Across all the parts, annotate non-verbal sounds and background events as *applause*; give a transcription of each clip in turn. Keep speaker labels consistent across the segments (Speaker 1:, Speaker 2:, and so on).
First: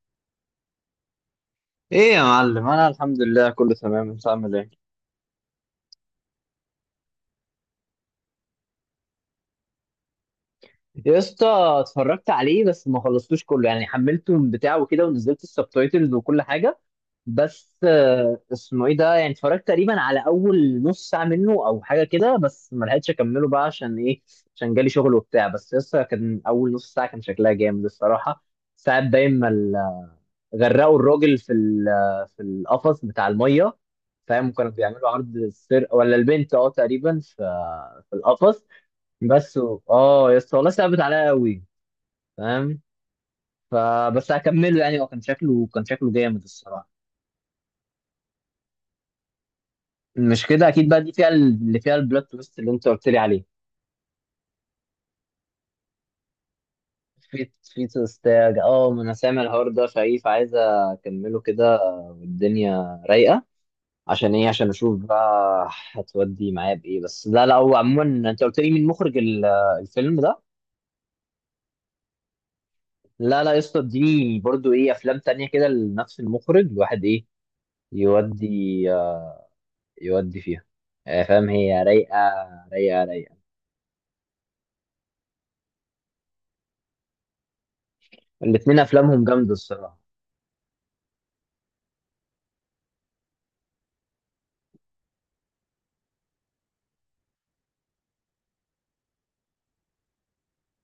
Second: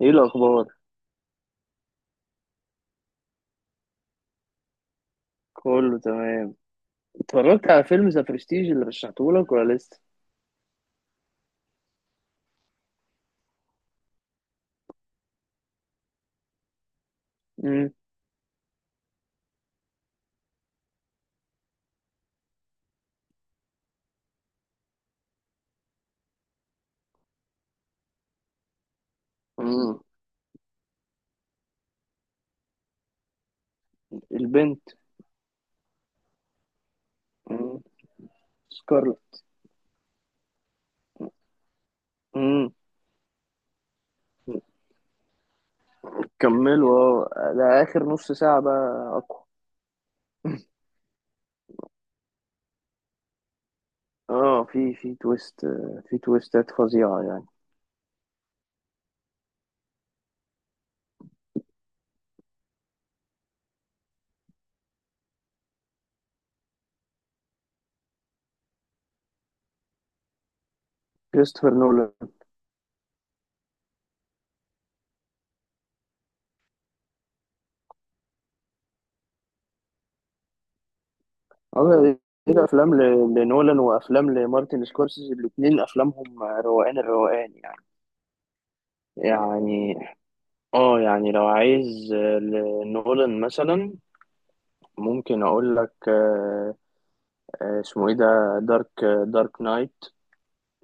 Speaker 1: ايه الاخبار؟
Speaker 2: ايه يا معلم؟ انا الحمد لله كله تمام. انت عامل ايه
Speaker 1: كله تمام. اتفرجت على فيلم ذا برستيج اللي رشحته لك ولا لسه؟
Speaker 2: يا اسطى؟ اتفرجت عليه بس ما خلصتوش كله، يعني حملته من بتاع وكده ونزلت السبتايتلز وكل حاجه. بس
Speaker 1: امم.
Speaker 2: اسمه ايه ده، يعني اتفرجت تقريبا على اول نص ساعه منه او حاجه كده، بس ما لحقتش اكمله بقى، عشان ايه؟ عشان جالي شغل وبتاع، بس لسه كان اول نص ساعه، كان شكلها جامد الصراحه. ساعات باين ما
Speaker 1: امم.
Speaker 2: غرقوا الراجل في القفص بتاع الميه. فاهم كانوا
Speaker 1: البنت.
Speaker 2: بيعملوا عرض السرقه، ولا البنت تقريبا في
Speaker 1: امم.
Speaker 2: في القفص.
Speaker 1: سكارلت.
Speaker 2: بس يا اسطى، والله صعبت عليا قوي.
Speaker 1: امم.
Speaker 2: فاهم. فبس هكمله، يعني هو كان شكله جامد الصراحه.
Speaker 1: كملوا، اه، ده اخر نص ساعه بقى اقوى.
Speaker 2: مش كده اكيد؟ بقى دي فيها اللي فيها البلوت تويست اللي انت قلت لي عليه.
Speaker 1: اه، في تويست، في تويستات فظيعه يعني.
Speaker 2: في تويستاج، ما انا سامع الحوار ده، شايف عايز اكمله كده. والدنيا رايقه. عشان ايه؟ عشان اشوف بقى هتودي معايا بايه. بس لا، لا، هو عموما، انت قلت لي مين مخرج الفيلم ده؟
Speaker 1: كريستوفر نولان.
Speaker 2: لا، لا يا اسطى، اديني برضو ايه افلام تانية كده لنفس المخرج الواحد، ايه يودي. آه، يودي فيها. آه، فاهم، هي
Speaker 1: اه،
Speaker 2: رايقه.
Speaker 1: ايه. ده افلام
Speaker 2: رايقه، رايقه.
Speaker 1: لنولان وافلام لمارتن سكورسيزي، الاتنين افلامهم روقان الروقان يعني.
Speaker 2: الاتنين افلامهم جامده
Speaker 1: يعني.
Speaker 2: الصراحه.
Speaker 1: اه، يعني لو عايز لنولان مثلا، ممكن اقول لك. اسمه ايه ده؟ دارك دارك نايت،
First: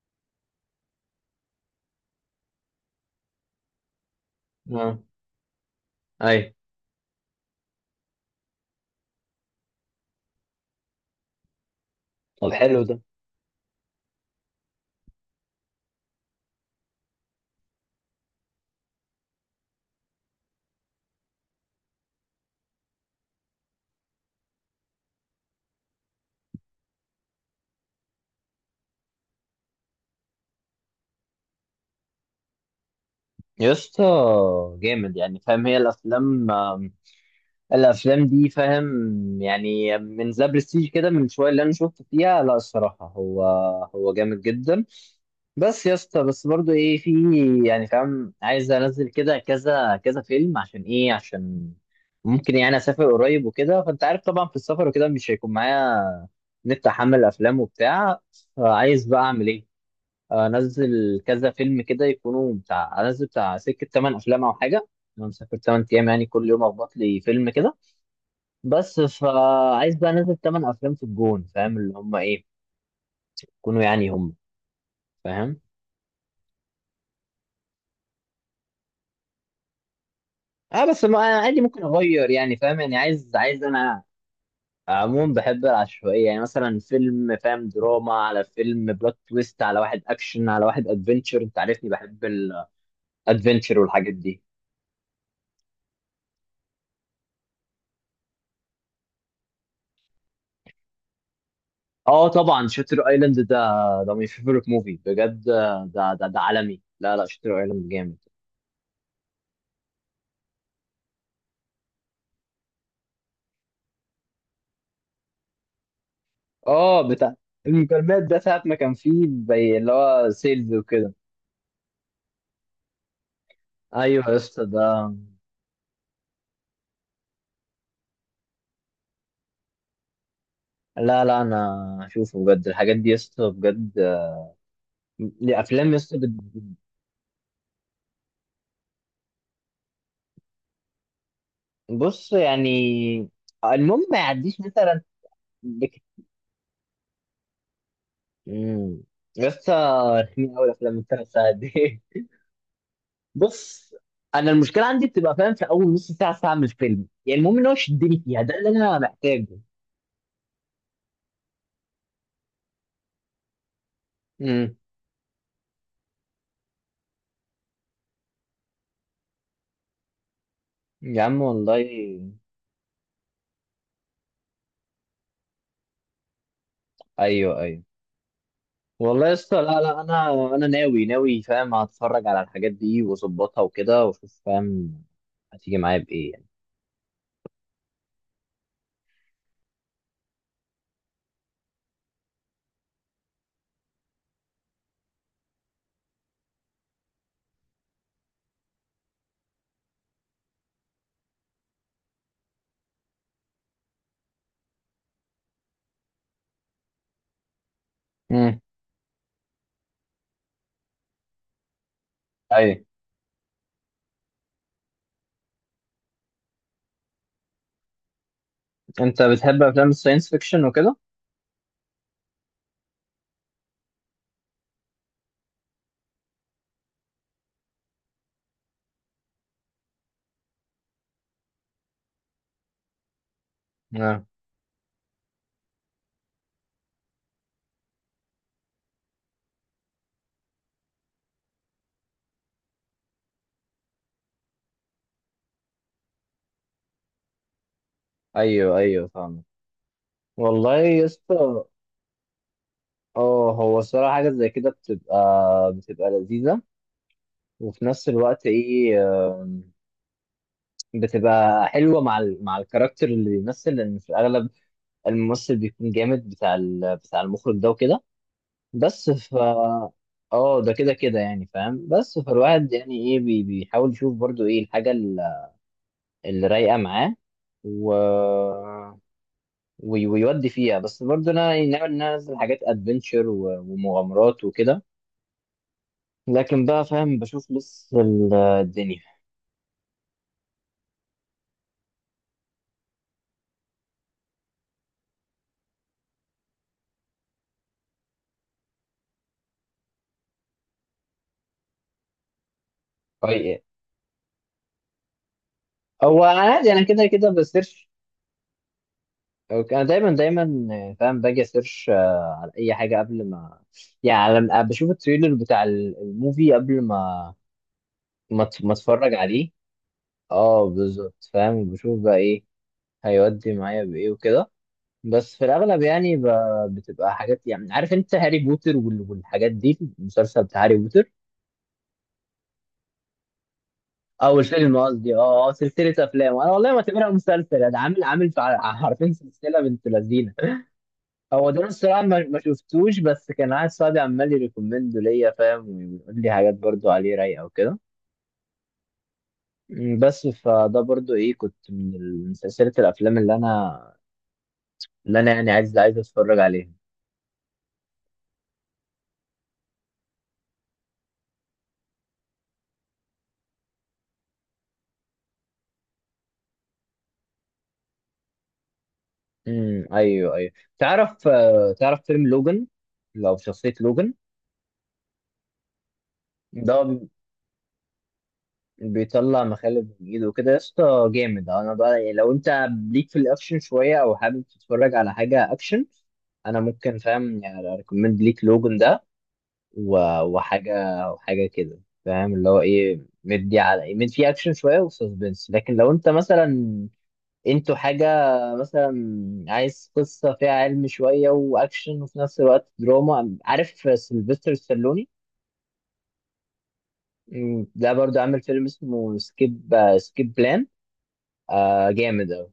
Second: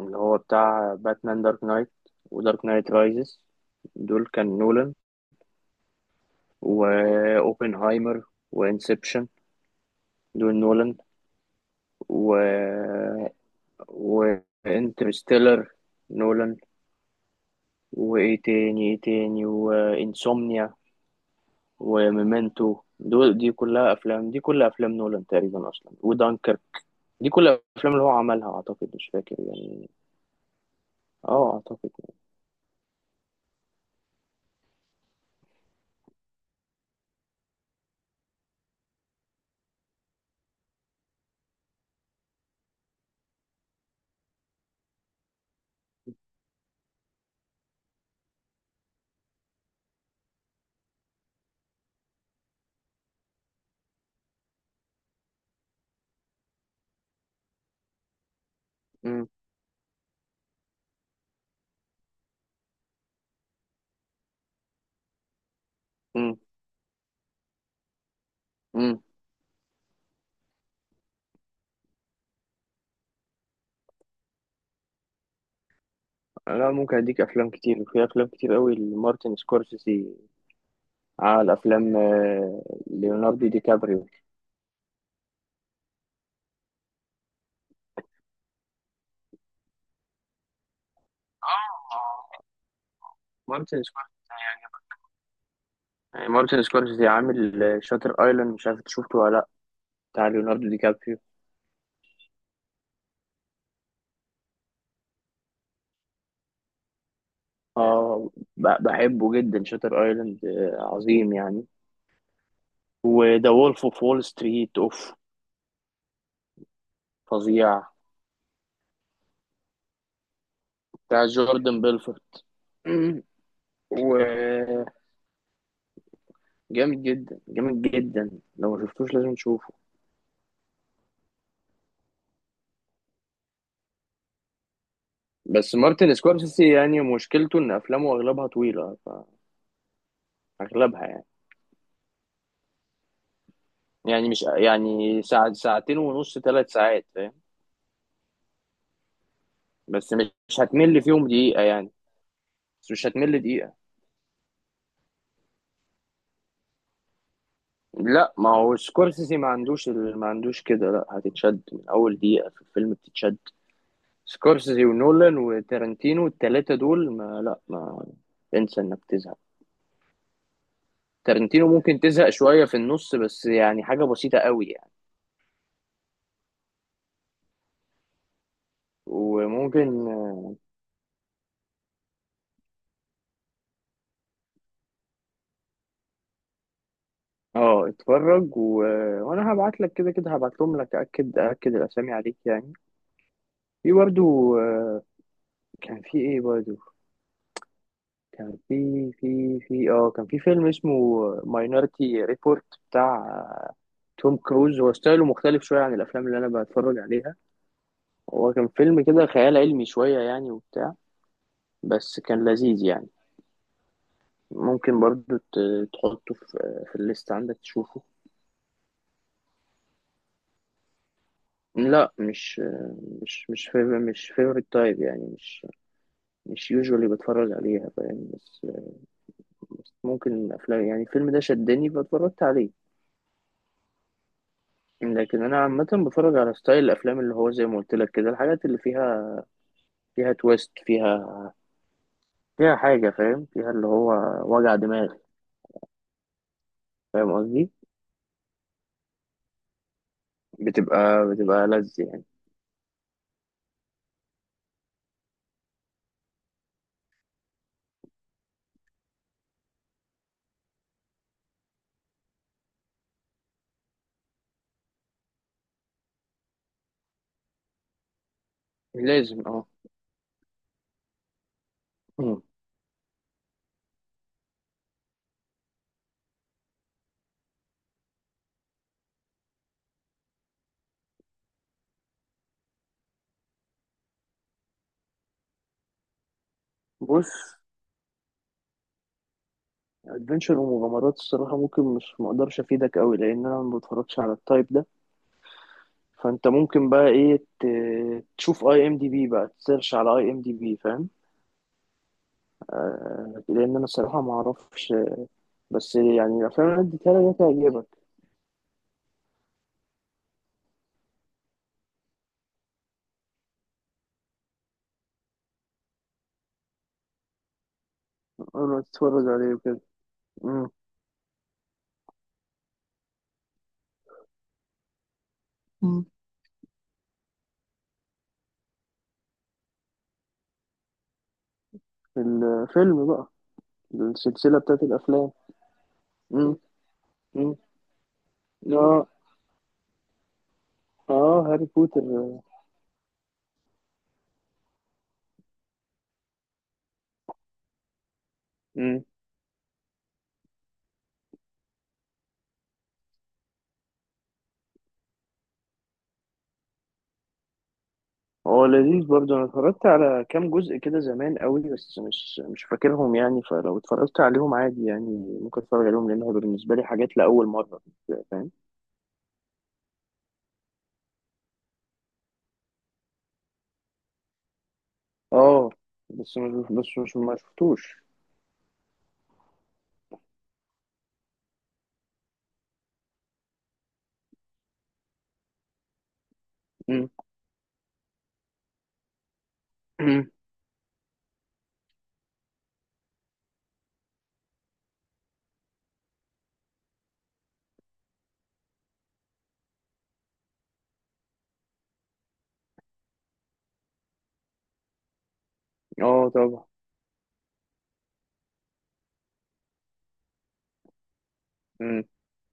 Speaker 1: اللي هو بتاع باتمان دارك نايت، ودارك نايت رايزز. دول كان نولان.
Speaker 2: اه. اي.
Speaker 1: واوبنهايمر، وانسبشن. دول نولان. و،
Speaker 2: طب حلو ده.
Speaker 1: وانترستيلر، نولان. وايه تاني، ايه تاني، وانسومنيا، وميمنتو. دول دي كلها افلام نولان تقريبا اصلا، ودانكر. دي كلها افلام اللي هو عملها، اعتقد، مش فاكر يعني. اه، اعتقد.
Speaker 2: يا اسطى جامد، يعني فاهم، هي الافلام. الافلام دي، فاهم، يعني من ذا برستيج كده من شويه اللي انا شفت فيها، لا الصراحه، هو جامد جدا. بس يا اسطى، بس برضو ايه في، يعني فاهم، عايز انزل كده كذا كذا فيلم. عشان ايه؟ عشان ممكن يعني اسافر قريب وكده، فانت عارف طبعا، في السفر وكده مش هيكون معايا نت، احمل افلام وبتاع. فعايز بقى
Speaker 1: مم.
Speaker 2: اعمل ايه؟ انزل كذا فيلم كده، يكونوا بتاع، انزل بتاع سكه 8 افلام او حاجه. انا مسافر 8 ايام، يعني
Speaker 1: مم.
Speaker 2: كل يوم اخبط لي فيلم كده.
Speaker 1: مم.
Speaker 2: بس فعايز بقى انزل تمن افلام في الجون، فاهم، اللي هم ايه يكونوا يعني، هم فاهم.
Speaker 1: لا، ممكن اديك افلام كتير، وفي افلام كتير قوي لمارتن سكورسيزي.
Speaker 2: اه بس ما
Speaker 1: على
Speaker 2: عادي، ممكن
Speaker 1: افلام
Speaker 2: اغير، يعني فاهم، يعني عايز
Speaker 1: ليوناردو دي
Speaker 2: عايز انا
Speaker 1: كابريو.
Speaker 2: عموما بحب العشوائيه، يعني مثلا فيلم، فاهم، دراما على فيلم بلوت تويست على واحد اكشن على واحد ادفنتشر، انت عارفني بحب
Speaker 1: آه،
Speaker 2: الادفنتشر
Speaker 1: مارتن
Speaker 2: والحاجات
Speaker 1: سكورسيزي
Speaker 2: دي.
Speaker 1: يعني. مارتن سكورسيزي عامل شاتر ايلاند، مش عارف إنت شفته ولا لا؟ بتاع ليوناردو دي كابريو.
Speaker 2: اه طبعا، شاتر ايلاند ده ده ماي فيفورت موفي بجد. ده عالمي. لا، لا، شاتر ايلاند جامد.
Speaker 1: اه، بحبه جدا شاتر ايلاند، عظيم يعني. وذا وولف اوف وول ستريت اوف.
Speaker 2: اه بتاع
Speaker 1: فظيع.
Speaker 2: المكالمات ده، ساعة ما كان فيه زي اللي هو سيلز وكده.
Speaker 1: بتاع جوردن بيلفورت. *clears throat*
Speaker 2: ايوه يا اسطى
Speaker 1: وجامد
Speaker 2: ده.
Speaker 1: جدا، جامد جدا، لو ما شفتوش لازم تشوفه.
Speaker 2: لا، لا، انا اشوفه بجد، الحاجات دي يا اسطى بجد.
Speaker 1: بس
Speaker 2: الافلام يا
Speaker 1: مارتن
Speaker 2: اسطى
Speaker 1: سكورسيزي يعني مشكلته ان افلامه اغلبها طويله، اغلبها يعني.
Speaker 2: بص، يعني المهم ما
Speaker 1: يعني مش
Speaker 2: يعديش مثلا.
Speaker 1: يعني ساعة، ساعتين
Speaker 2: بك...
Speaker 1: ونص، ثلاث ساعات، فاهم.
Speaker 2: مم. يا اسطى،
Speaker 1: بس مش
Speaker 2: رخمين
Speaker 1: مش
Speaker 2: قوي الافلام
Speaker 1: هتمل فيهم
Speaker 2: الثلاث ساعات
Speaker 1: دقيقه يعني.
Speaker 2: دي. *laughs*
Speaker 1: بس مش هتمل دقيقه.
Speaker 2: بص، انا المشكله عندي بتبقى، فاهم، في اول نص ساعه ساعه من الفيلم، يعني المهم ان هو يشدني
Speaker 1: لا،
Speaker 2: فيها،
Speaker 1: ما
Speaker 2: ده اللي
Speaker 1: هو
Speaker 2: انا
Speaker 1: سكورسيزي ما
Speaker 2: محتاجه.
Speaker 1: عندوش ما عندوش كده. لا، هتتشد من اول دقيقه في الفيلم، بتتشد.
Speaker 2: امم.
Speaker 1: سكورسيزي ونولان وتارنتينو، الثلاثه دول، ما، لا، ما انسى انك تزهق.
Speaker 2: يا عم
Speaker 1: تارنتينو ممكن
Speaker 2: والله.
Speaker 1: تزهق شويه في النص، بس يعني حاجه بسيطه قوي يعني.
Speaker 2: ايوه، ايوه. والله يا اسطى، لا، لا
Speaker 1: وممكن.
Speaker 2: انا ناوي ناوي، فاهم، هتفرج على الحاجات دي واظبطها وكده واشوف، فاهم هتيجي معايا بايه يعني.
Speaker 1: اه، اتفرج وانا هبعت لك كده كده، هبعت لهم لك، اكد اكد الاسامي عليك يعني. في برضو. كان في ايه برضو؟ كان في في في اه كان في فيلم اسمه ماينورتي ريبورت، بتاع توم كروز. هو ستايله مختلف شويه عن الافلام اللي انا بتفرج عليها. هو
Speaker 2: امم.
Speaker 1: كان فيلم كده خيال علمي شويه يعني، وبتاع. بس كان
Speaker 2: ايوه.
Speaker 1: لذيذ يعني. ممكن برضو تحطه في الليست عندك تشوفه.
Speaker 2: انت بتحب افلام الساينس فيكشن وكده؟
Speaker 1: لا، مش فيفورت تايب يعني، مش يوجوالي بتفرج عليها، فاهم. بس ممكن افلام، يعني الفيلم ده شدني فاتفرجت عليه.
Speaker 2: نعم.
Speaker 1: لكن انا عامه بتفرج على ستايل الافلام، اللي هو زي ما قلت لك كده، الحاجات اللي فيها، فيها تويست، فيها، فيها حاجه، فاهم، فيها اللي هو وجع دماغ. فاهم قصدي؟
Speaker 2: ايوه، ايوه، فاهم. والله يا
Speaker 1: بتبقى
Speaker 2: اسطى.
Speaker 1: بتبقى لذ يعني.
Speaker 2: اه، هو الصراحه حاجه زي كده بتبقى لذيذه. وفي نفس الوقت، ايه، آم، بتبقى حلوه مع الكاركتر اللي بيمثل، لان في الاغلب الممثل بيكون جامد بتاع المخرج ده وكده. بس ف.
Speaker 1: لازم، اه.
Speaker 2: اه ده كده كده، يعني فاهم، بس
Speaker 1: مم.
Speaker 2: فالواحد يعني ايه بيحاول يشوف برضو ايه الحاجة اللي رايقة معاه. و... ويودي فيها، بس برضو انا يعني ناوي ان انا انزل حاجات ادفنتشر ومغامرات وكده. لكن بقى فاهم،
Speaker 1: بص،
Speaker 2: بشوف لسه الدنيا.
Speaker 1: ادفنشر ومغامرات الصراحه ممكن، مش مقدرش افيدك قوي، لان انا ما بتفرجش على التايب ده. فانت ممكن بقى ايه، تشوف اي ام دي بي، بقى تسيرش على اي ام دي بي فاهم.
Speaker 2: طيب.
Speaker 1: لان انا الصراحه ما اعرفش. بس
Speaker 2: هو
Speaker 1: يعني الافلام
Speaker 2: عادي،
Speaker 1: اللي
Speaker 2: انا
Speaker 1: أنا
Speaker 2: كده
Speaker 1: اديتها لك
Speaker 2: كده
Speaker 1: دي تعجبك.
Speaker 2: بسيرش. أوكي، انا دايما دايما، فاهم، باجي اسيرش على اي حاجة قبل ما، يعني لما بشوف التريلر بتاع الموفي قبل ما
Speaker 1: اول
Speaker 2: ما
Speaker 1: ما
Speaker 2: اتفرج
Speaker 1: تتفرج
Speaker 2: عليه.
Speaker 1: عليه وكده.
Speaker 2: اه
Speaker 1: امم.
Speaker 2: بالظبط، فاهم بشوف بقى ايه هيودي معايا بايه وكده. بس في الاغلب
Speaker 1: مم.
Speaker 2: يعني بتبقى حاجات، يعني عارف انت هاري بوتر والحاجات دي، المسلسل بتاع هاري بوتر
Speaker 1: الفيلم بقى،
Speaker 2: او
Speaker 1: السلسله
Speaker 2: الفيلم
Speaker 1: بتاعت
Speaker 2: قصدي،
Speaker 1: الافلام.
Speaker 2: سلسله افلام. انا
Speaker 1: امم.
Speaker 2: والله ما اعتبرها
Speaker 1: امم.
Speaker 2: مسلسل، انا عامل في
Speaker 1: اه.
Speaker 2: حرفين سلسله بنت لذينه.
Speaker 1: اه،
Speaker 2: هو ده
Speaker 1: هاري
Speaker 2: أنا الصراحه
Speaker 1: بوتر.
Speaker 2: ما شفتوش، بس كان قاعد صاحبي عمال يريكومند ليا، فاهم، ويقول لي حاجات برضو عليه رايقه وكده.
Speaker 1: امم.
Speaker 2: بس فده برضو ايه، كنت من سلسلة الافلام اللي انا يعني عايز اتفرج عليها.
Speaker 1: هو لذيذ برضه، انا اتفرجت على كام جزء كده زمان قوي، بس مش فاكرهم يعني. فلو اتفرجت عليهم عادي يعني، ممكن اتفرج عليهم، لان هو بالنسبه لي حاجات لاول مره. فاهم.
Speaker 2: امم. ايوه، ايوه. تعرف فيلم لوجان، لو شخصية لوجان.
Speaker 1: اه، بس مش
Speaker 2: ده
Speaker 1: بس مش ما شفتوش.
Speaker 2: بيطلع مخالب من ايده وكده، يا اسطى جامد. انا بقى يعني لو انت ليك في الاكشن شوية، او حابب تتفرج على حاجة اكشن، انا ممكن،
Speaker 1: امم.
Speaker 2: فاهم، يعني اريكومند ليك لوجان ده. و-
Speaker 1: أمم.
Speaker 2: وحاجة وحاجة كده، فاهم اللي هو ايه، مدي على مد، فيه اكشن شوية وسسبنس، لكن لو انت مثلا انتوا حاجة، مثلا، عايز قصة فيها علم شوية واكشن وفي نفس الوقت دراما، عارف سيلفستر ستالوني.
Speaker 1: *clears throat* اه، طبعا.
Speaker 2: ده برضو عامل فيلم اسمه سكيب بلان. آه جامد اوي.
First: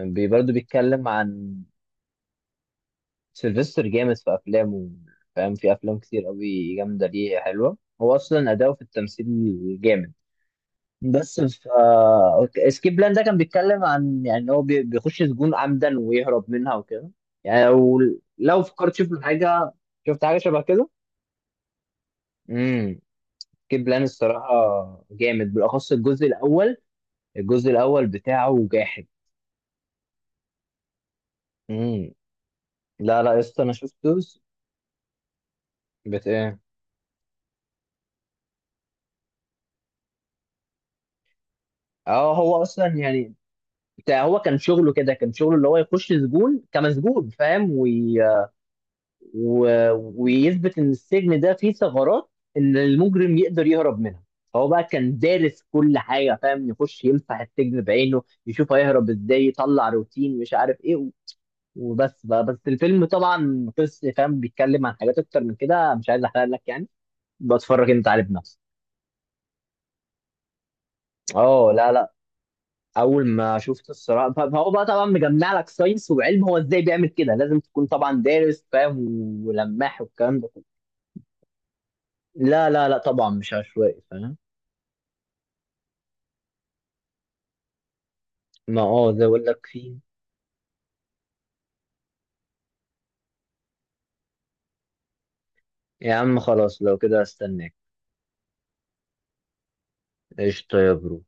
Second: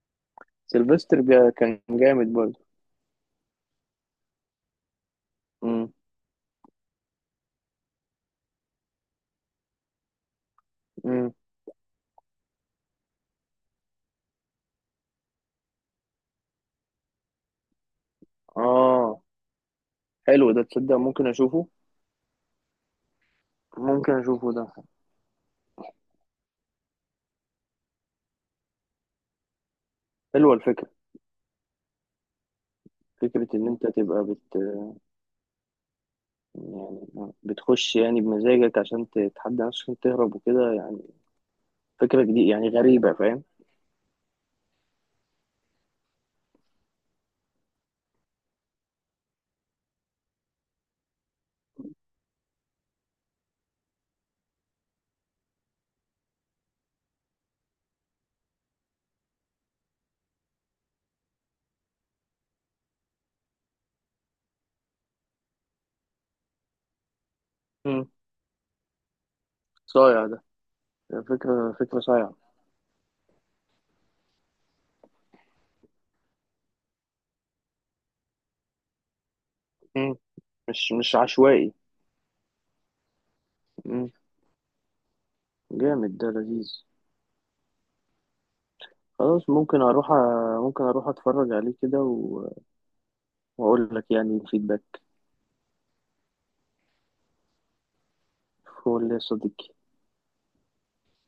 Speaker 2: برضو بيتكلم
Speaker 1: سيلفستر،
Speaker 2: عن
Speaker 1: كان جامد برضه.
Speaker 2: سيلفستر جامد في افلامه، فاهم، في
Speaker 1: امم.
Speaker 2: افلام كتير قوي جامدة ليه حلوة، هو اصلا اداؤه في التمثيل جامد.
Speaker 1: امم.
Speaker 2: بس ف اسكيب بلان ده كان بيتكلم عن، يعني إن هو بيخش سجون عمدا ويهرب منها وكده. يعني لو فكرت، شفت
Speaker 1: اه،
Speaker 2: حاجه شفت حاجه
Speaker 1: حلو
Speaker 2: شبه
Speaker 1: ده،
Speaker 2: كده.
Speaker 1: تصدق ممكن اشوفه.
Speaker 2: امم. اسكيب بلان
Speaker 1: ممكن اشوفه
Speaker 2: الصراحه
Speaker 1: ده.
Speaker 2: جامد، بالاخص الجزء الاول. الجزء الاول بتاعه جاحد.
Speaker 1: حلوه الفكره.
Speaker 2: امم. لا، لا يا
Speaker 1: فكره
Speaker 2: اسطى،
Speaker 1: ان
Speaker 2: انا
Speaker 1: انت
Speaker 2: شفته.
Speaker 1: تبقى
Speaker 2: بت ايه؟
Speaker 1: يعني بتخش يعني بمزاجك، عشان تتحدى نفسك، عشان تهرب وكده يعني. فكره
Speaker 2: اه،
Speaker 1: جديده
Speaker 2: هو
Speaker 1: يعني،
Speaker 2: اصلا
Speaker 1: غريبه
Speaker 2: يعني
Speaker 1: فاهم.
Speaker 2: بتاع، هو كان شغله كده، كان شغله اللي هو يخش سجون كمسجون، فاهم، و... ويثبت ان السجن ده فيه ثغرات، ان المجرم يقدر يهرب منها. فهو بقى كان دارس كل حاجه، فاهم، يخش يمسح السجن بعينه، يشوف هيهرب ازاي، يطلع روتين مش عارف ايه وبس بقى، بس الفيلم طبعا قصه، فاهم، بيتكلم عن حاجات اكتر من كده، مش عايز احرق لك يعني، بتفرج انت
Speaker 1: امم.
Speaker 2: عليه بنفسك.
Speaker 1: صايع ده.
Speaker 2: اه،
Speaker 1: فكره
Speaker 2: لا،
Speaker 1: فكره
Speaker 2: لا.
Speaker 1: صايعه.
Speaker 2: اول ما شفت الصراع، فهو بقى طبعا مجمع لك ساينس وعلم، هو ازاي بيعمل كده لازم تكون طبعا دارس، فاهم، ولماح
Speaker 1: امم.
Speaker 2: والكلام ده كله.
Speaker 1: مش عشوائي.
Speaker 2: لا، لا، لا، طبعا مش عشوائي،
Speaker 1: امم.
Speaker 2: فاهم.
Speaker 1: جامد ده، لذيذ.
Speaker 2: ما زي اقول
Speaker 1: خلاص،
Speaker 2: لك
Speaker 1: ممكن
Speaker 2: فيه.
Speaker 1: اروح ممكن اروح اتفرج عليه كده واقول لك يعني الفيدباك.
Speaker 2: يا عم خلاص، لو كده هستناك.
Speaker 1: قول لي يا صديقي.
Speaker 2: قشطة يا برو.